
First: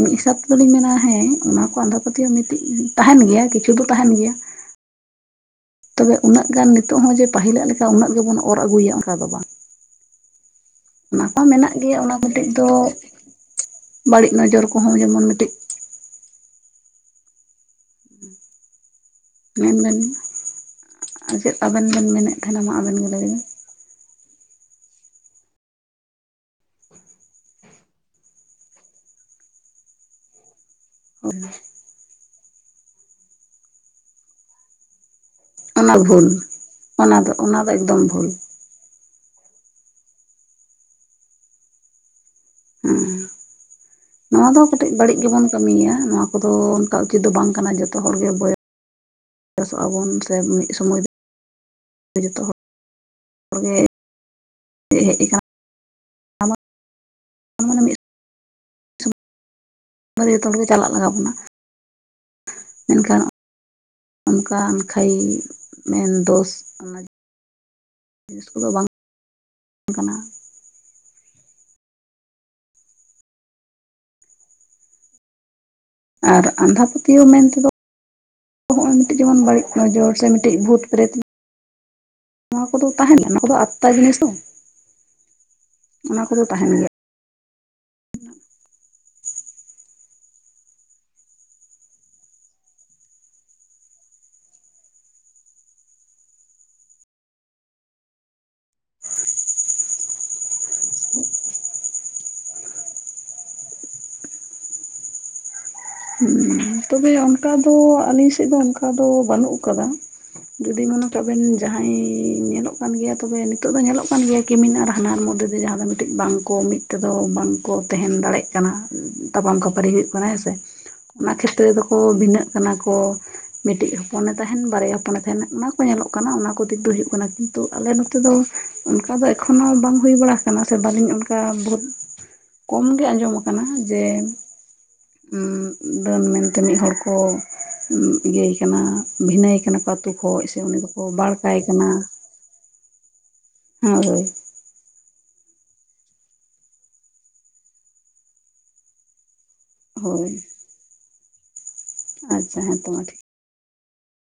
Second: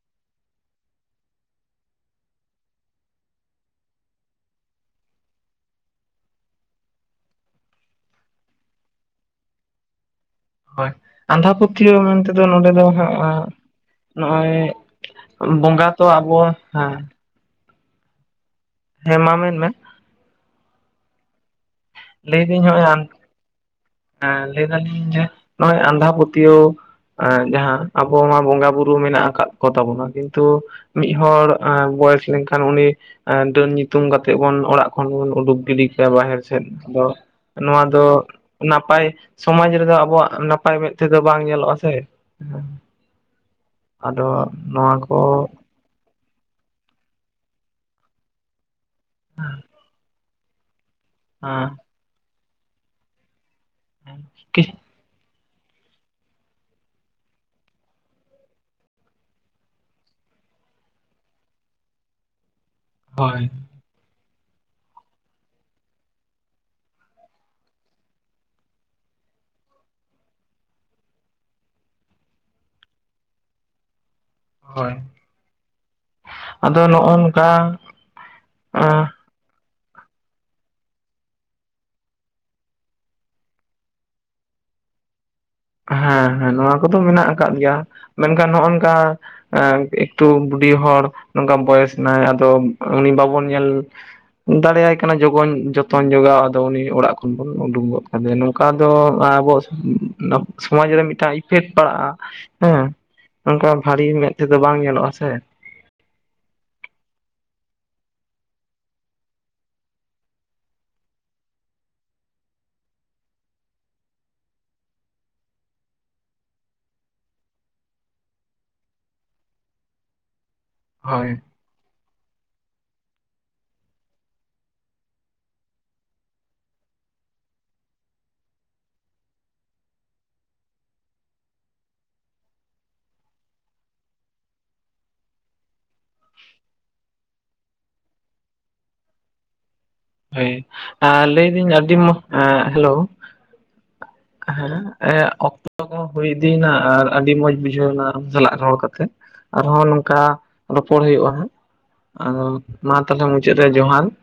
[SPEAKER 1] ᱢᱤᱫ ᱦᱤᱥᱟᱹᱵ ᱛᱮᱫᱚᱞᱤᱧ ᱢᱮᱱᱟ ᱦᱮᱸ ᱚᱱᱟ ᱠᱚ ᱟᱸᱫᱷᱟ ᱯᱟᱹᱛᱭᱟᱹᱣ ᱢᱤᱫᱴᱤᱡ ᱛᱟᱦᱮᱱ ᱜᱮᱭᱟ ᱠᱤᱪᱷᱩ ᱫᱚ ᱛᱟᱦᱮᱸᱱ ᱜᱮᱭᱟ, ᱛᱚᱵᱮ ᱩᱱᱟᱹᱜ ᱜᱟᱱ ᱱᱤᱛᱚᱜ ᱦᱚᱸ ᱡᱮ ᱯᱟᱹᱤᱞᱟᱜ ᱞᱮᱠᱟ ᱩᱱᱟᱹᱜ ᱜᱮᱵᱚᱱ ᱚᱨ ᱟᱹᱜᱩᱭᱟ ᱚᱱᱠᱟ ᱫᱚ ᱵᱟᱝ,
[SPEAKER 2] ᱦᱳᱭ
[SPEAKER 1] ᱚᱱᱟ ᱠᱚ
[SPEAKER 2] ᱟᱸᱫᱷᱟ
[SPEAKER 1] ᱢᱮᱱᱟᱜ
[SPEAKER 2] ᱯᱟᱹᱛᱭᱟᱹᱣ
[SPEAKER 1] ᱜᱮᱭᱟ ᱚᱱᱟ
[SPEAKER 2] ᱢᱮᱱ ᱛᱮᱫᱚ
[SPEAKER 1] ᱢᱤᱫᱴᱤᱡ
[SPEAKER 2] ᱱᱚᱸᱰᱮ ᱫᱚ ᱦᱟᱜ
[SPEAKER 1] ᱵᱟᱹᱲᱤᱡ
[SPEAKER 2] ᱱᱚᱜ-ᱚᱭ
[SPEAKER 1] ᱱᱚᱡᱚᱨ ᱠᱚᱦᱚᱸ ᱡᱮᱢᱚᱱ ᱢᱤᱫᱴᱤᱡ
[SPEAKER 2] ᱵᱚᱸᱜᱟ ᱛᱚ ᱟᱵᱚ ᱦᱮᱸ ᱦᱮᱸ ᱢᱟ ᱢᱮᱱᱢᱮ
[SPEAKER 1] ᱢᱮᱱ ᱵᱮᱱ ᱪᱮᱫ ᱟᱵᱮᱱ ᱵᱮᱱ ᱢᱮᱱᱮᱫ
[SPEAKER 2] ᱞᱟᱹᱭᱫᱟᱹᱧ
[SPEAKER 1] ᱛᱟᱦᱮᱱᱟ ᱢᱟ
[SPEAKER 2] ᱱᱚᱜ-ᱚᱭ
[SPEAKER 1] ᱟᱵᱮᱱ ᱜᱮ ᱞᱟᱹᱭ ᱵᱮᱱ
[SPEAKER 2] ᱞᱟᱹᱭ ᱫᱟᱞᱤᱧ ᱡᱮ ᱱᱚᱜ-ᱚᱭ ᱟᱸᱫᱷᱟ ᱯᱟᱹᱛᱭᱟᱹᱣ ᱮᱸ ᱡᱟᱦᱟᱸ ᱟᱵᱚ ᱢᱟ ᱵᱚᱸᱜᱟ ᱵᱩᱨᱩ ᱢᱮᱱᱟᱜ ᱟᱠᱟᱫ ᱠᱚ ᱛᱟᱵᱚᱱᱟ ᱠᱤᱱᱛᱩ, ᱢᱤᱫ ᱦᱚᱲ ᱵᱚᱭᱮᱥ ᱞᱮᱱᱠᱷᱟᱱ ᱩᱱᱤ ᱰᱟᱹᱱ ᱧᱩᱛᱩᱢ ᱠᱟᱛᱮᱜ ᱵᱩᱱ ᱚᱲᱟᱜ ᱠᱷᱚᱱ ᱵᱩᱱ ᱩᱰᱩᱠ, ᱜᱤᱰᱤ
[SPEAKER 1] ᱚᱱᱟ
[SPEAKER 2] ᱠᱟᱭᱟ
[SPEAKER 1] ᱵᱷᱩᱞ
[SPEAKER 2] ᱵᱟᱦᱮᱨ ᱥᱮᱫ ᱟᱫᱚ
[SPEAKER 1] ᱚᱱᱟ ᱫᱚ ᱚᱱᱟ
[SPEAKER 2] ᱱᱚᱣᱟ ᱫᱚ,
[SPEAKER 1] ᱮᱠᱫᱚᱢ ᱵᱷᱩᱞ
[SPEAKER 2] ᱱᱟᱯᱟᱭ ᱥᱚᱢᱟᱡᱽ ᱨᱮᱫᱚ ᱟᱵᱚᱣᱟᱜ ᱱᱟᱯᱟᱭ ᱢᱮᱫ ᱛᱮᱫᱚ ᱵᱟᱝ ᱧᱮᱞᱚᱜ-ᱟ ᱥᱮ,
[SPEAKER 1] ᱦᱩᱸ
[SPEAKER 2] ᱟᱫᱚ
[SPEAKER 1] ᱱᱚᱣᱟ ᱫᱚ ᱠᱟᱹᱴᱤᱡ ᱵᱟᱹᱲᱤᱡ
[SPEAKER 2] ᱠᱚ
[SPEAKER 1] ᱜᱮᱵᱚᱱ ᱠᱟᱹᱢᱤᱭᱟ ᱱᱚᱣᱟ, ᱠᱚᱫᱚ ᱚᱱᱠᱟ ᱩᱪᱤᱛ ᱫᱚ ᱵᱟᱝ ᱠᱟᱱᱟ ᱡᱚᱛᱚ ᱦᱚᱲᱜᱮ ᱵᱚᱭᱮ ᱥᱚᱜ-ᱟ ᱵᱚᱱ ᱥᱮ ᱢᱤᱫ ᱥᱚᱢᱚᱭ ᱫᱚ,
[SPEAKER 2] ᱦᱮᱸ
[SPEAKER 1] ᱡᱚᱛᱚ ᱦᱚᱲ ᱦᱚᱲᱜᱮ ᱦᱮᱡ ᱟᱠᱟᱱᱟ ᱚᱱᱟ ᱢᱟᱱᱮ ᱢᱤᱫ ᱡᱚᱛᱚ ᱦᱚᱲ ᱜᱮ ᱪᱟᱞᱟᱜ ᱞᱟᱜᱟᱣ ᱟᱵᱚᱱᱟ ᱢᱮᱱᱠᱷᱟᱱ,
[SPEAKER 2] ᱦᱳᱭ
[SPEAKER 1] ᱚᱱᱠᱟᱱ ᱠᱷᱟᱭᱤ ᱢᱮᱱᱫᱳᱥ ᱚᱱᱟ ᱡᱤᱱᱤᱥ ᱠᱚᱫᱚ ᱵᱟᱝ ᱠᱟᱱᱟ
[SPEAKER 2] ᱦᱳᱭ
[SPEAKER 1] ᱟᱨ
[SPEAKER 2] ᱟᱫᱚ
[SPEAKER 1] ᱟᱸᱫᱷᱟ
[SPEAKER 2] ᱱᱚᱜᱼᱚ
[SPEAKER 1] ᱯᱟᱹᱛᱭᱟᱹᱣ
[SPEAKER 2] ᱱᱚᱝᱠᱟ
[SPEAKER 1] ᱢᱮᱱᱛᱮᱫᱚ ᱦᱚᱸᱜᱼᱚᱭ
[SPEAKER 2] ᱮᱸ
[SPEAKER 1] ᱢᱤᱫᱴᱤᱡ, ᱡᱮᱢᱚᱱ ᱵᱟᱹᱲᱤᱡ ᱱᱚᱡᱚᱨ ᱥᱮ ᱢᱤᱫᱴᱮᱱ ᱵᱷᱩᱛ ᱯᱨᱨᱮᱛ ᱾ ᱱᱚᱣᱟ ᱠᱚᱫᱚ ᱛᱟᱦᱮᱸᱱ ᱜᱮᱭᱟ ᱱᱚᱣᱟ ᱠᱚᱫᱚ ᱟᱛᱛᱟ ᱡᱤᱱᱤᱥ ᱛᱚ ᱚᱱᱟ
[SPEAKER 2] ᱦᱮᱸ
[SPEAKER 1] ᱠᱚᱫᱚ
[SPEAKER 2] ᱦᱮᱸ
[SPEAKER 1] ᱛᱟᱦᱮᱱ
[SPEAKER 2] ᱱᱚᱣᱟ
[SPEAKER 1] ᱜᱮᱭᱟ
[SPEAKER 2] ᱠᱚᱫᱚ ᱢᱮᱱᱟᱜ ᱟᱠᱟᱫ ᱜᱮᱭᱟ ᱢᱮᱱᱠᱷᱟᱱ ᱱᱚᱜ-ᱚᱝᱠᱟ ᱮ ᱮᱠᱴᱩ ᱵᱩᱰᱷᱤ ᱦᱚᱲ ᱱᱚᱝᱠᱟ ᱵᱚᱭᱮᱥ ᱮᱱᱟᱭ ᱟᱫᱚ ᱩᱱᱤ ᱵᱟᱵᱚᱱ ᱧᱮᱞ ᱫᱟᱲᱮᱭᱟᱭ ᱠᱟᱱᱟ ᱡᱚᱜᱚᱧ ᱡᱚᱛᱚᱧ ᱡᱚᱜᱟᱣ ᱟᱫᱚ ᱩᱱᱤ ᱚᱲᱟᱜ ᱠᱷᱚᱱ ᱵᱚᱱ ᱩᱰᱩᱜ ᱜᱚᱜ ᱠᱟᱫᱮᱭᱟ ᱾ ᱚᱠᱟ ᱫᱚ ᱟᱵᱚᱣᱟᱜ ᱥᱚᱢᱟᱡ ᱨᱮ ᱢᱤᱫᱴᱟᱝ ᱤᱯᱷᱮᱠᱴ ᱯᱟᱲᱟᱜ-ᱟ ᱦᱮᱸ ᱱᱚᱝᱠᱟ ᱵᱷᱟᱞᱤ ᱢᱮᱫ ᱛᱮᱫᱚ ᱵᱟᱝ ᱧᱮᱞᱚᱜ-ᱟ ᱥᱮ
[SPEAKER 1] ᱦᱩᱸ ᱛᱚᱵᱮ ᱚᱱᱠᱟ ᱫᱚ ᱟᱹᱞᱤᱧ ᱥᱮᱫ ᱫᱚ ᱚᱱᱠᱟ ᱫᱚ ᱵᱟᱹᱱᱩᱜ ᱟᱠᱟᱫᱟ ᱾ ᱡᱩᱫᱤ ᱢᱚᱱᱮ ᱠᱟᱜ ᱵᱮᱱ ᱡᱟᱦᱟᱸᱭ ᱧᱮᱞᱚᱜ ᱠᱟᱱ ᱜᱮᱭᱟ ᱛᱚᱵᱮ ᱱᱤᱛᱚᱜ ᱫᱚ ᱧᱮᱞᱚᱜ ᱠᱟᱱ ᱜᱮᱭᱟ ᱠᱤᱢᱤᱱ ᱟᱨ ᱦᱟᱱᱦᱟᱨ ᱢᱚᱫᱽᱫᱷᱮ ᱡᱟᱦᱟᱸ ᱫᱚ ᱢᱤᱫᱴᱮᱱ ᱵᱟᱝ ᱠᱚ ᱢᱤᱫ ᱛᱮᱫᱚ ᱵᱟᱝ ᱠᱚ ᱛᱟᱦᱮᱱ ᱫᱟᱲᱮᱭᱟᱜ ᱠᱟᱱᱟ᱾ ᱛᱟᱯᱟᱢ ᱠᱷᱟᱯᱟᱹᱨᱤ ᱦᱩᱭᱩᱜ ᱠᱟᱱᱟ ᱦᱮᱸᱥᱮ
[SPEAKER 2] ᱦᱳᱭ
[SPEAKER 1] ᱚᱱᱟ ᱠᱷᱮᱛᱨᱮ ᱫᱚᱠᱚ ᱵᱷᱤᱱᱟᱹᱜ ᱠᱟᱱᱟ ᱠᱚ ᱾ ᱢᱤᱫᱴᱤᱡ ᱦᱚᱯᱚᱱᱮ ᱛᱟᱦᱮᱱ ᱵᱟᱨᱭᱟ ᱦᱚᱯᱚᱱᱮ ᱛᱟᱦᱮᱱ ᱚᱱᱟ ᱠᱚ ᱧᱮᱞᱚᱜ ᱠᱟᱱᱟ ᱚᱱᱟ ᱠᱚ ᱫᱤᱠ ᱫᱚ ᱦᱩᱭᱩᱜ ᱠᱟᱱᱟ᱾ ᱛᱚ ᱟᱞᱮ ᱱᱚᱛᱮ ᱫᱚ ᱚᱱᱠᱟ ᱫᱚ ᱮᱠᱷᱳᱱᱳ ᱵᱟᱝ ᱦᱩᱭ ᱵᱟᱲᱟ ᱠᱟᱱᱟ ᱥᱮ ᱵᱟᱹᱞᱤᱧ ᱚᱱᱠᱟ ᱠᱚᱢ ᱜᱮ ᱟᱸᱡᱚᱢ ᱟᱠᱟᱱᱟ ᱡᱮ ᱰᱟᱹᱱ ᱢᱮᱱ ᱛᱮ ᱢᱤᱫ ᱦᱚᱲ ᱠᱚ ᱤᱭᱟᱹ ᱮ ᱠᱟᱱᱟ ᱵᱷᱤᱱᱟᱹ ᱮ ᱠᱟᱱᱟ ᱟᱛᱩ
[SPEAKER 2] ᱦᱳᱭ ᱞᱟᱹᱭᱫᱟᱹᱧ ᱟᱹᱰᱤ ᱢᱚᱡᱽ ᱦᱮᱞᱳ
[SPEAKER 1] ᱦᱳᱭ
[SPEAKER 2] ᱦᱮᱸ ᱚᱠᱛᱚ ᱦᱩᱭ ᱤᱫᱤᱭᱱᱟ ᱟᱨ ᱟᱹᱰᱤ ᱢᱚᱸᱡᱽ ᱵᱩᱡᱷᱟᱹᱣ ᱮᱱᱟ ᱟᱢ ᱥᱟᱞᱟᱜ ᱨᱚᱲ ᱠᱟᱛᱮ ᱾ ᱟᱨᱦᱚᱸ ᱱᱚᱝᱠᱟ
[SPEAKER 1] ᱦᱳᱭ
[SPEAKER 2] ᱨᱚᱯᱚᱲ ᱦᱩᱭᱩᱜ-ᱟ ᱦᱟᱸᱜ ᱟᱫᱚ
[SPEAKER 1] ᱟᱪᱪᱷᱟ ᱦᱮᱸᱛᱚ
[SPEAKER 2] ᱢᱟ
[SPEAKER 1] ᱴᱷᱤᱠ
[SPEAKER 2] ᱛᱟᱦᱚᱞᱮ ᱢᱩᱪᱟᱹᱫ ᱨᱮ ᱡᱚᱦᱟᱨ ᱾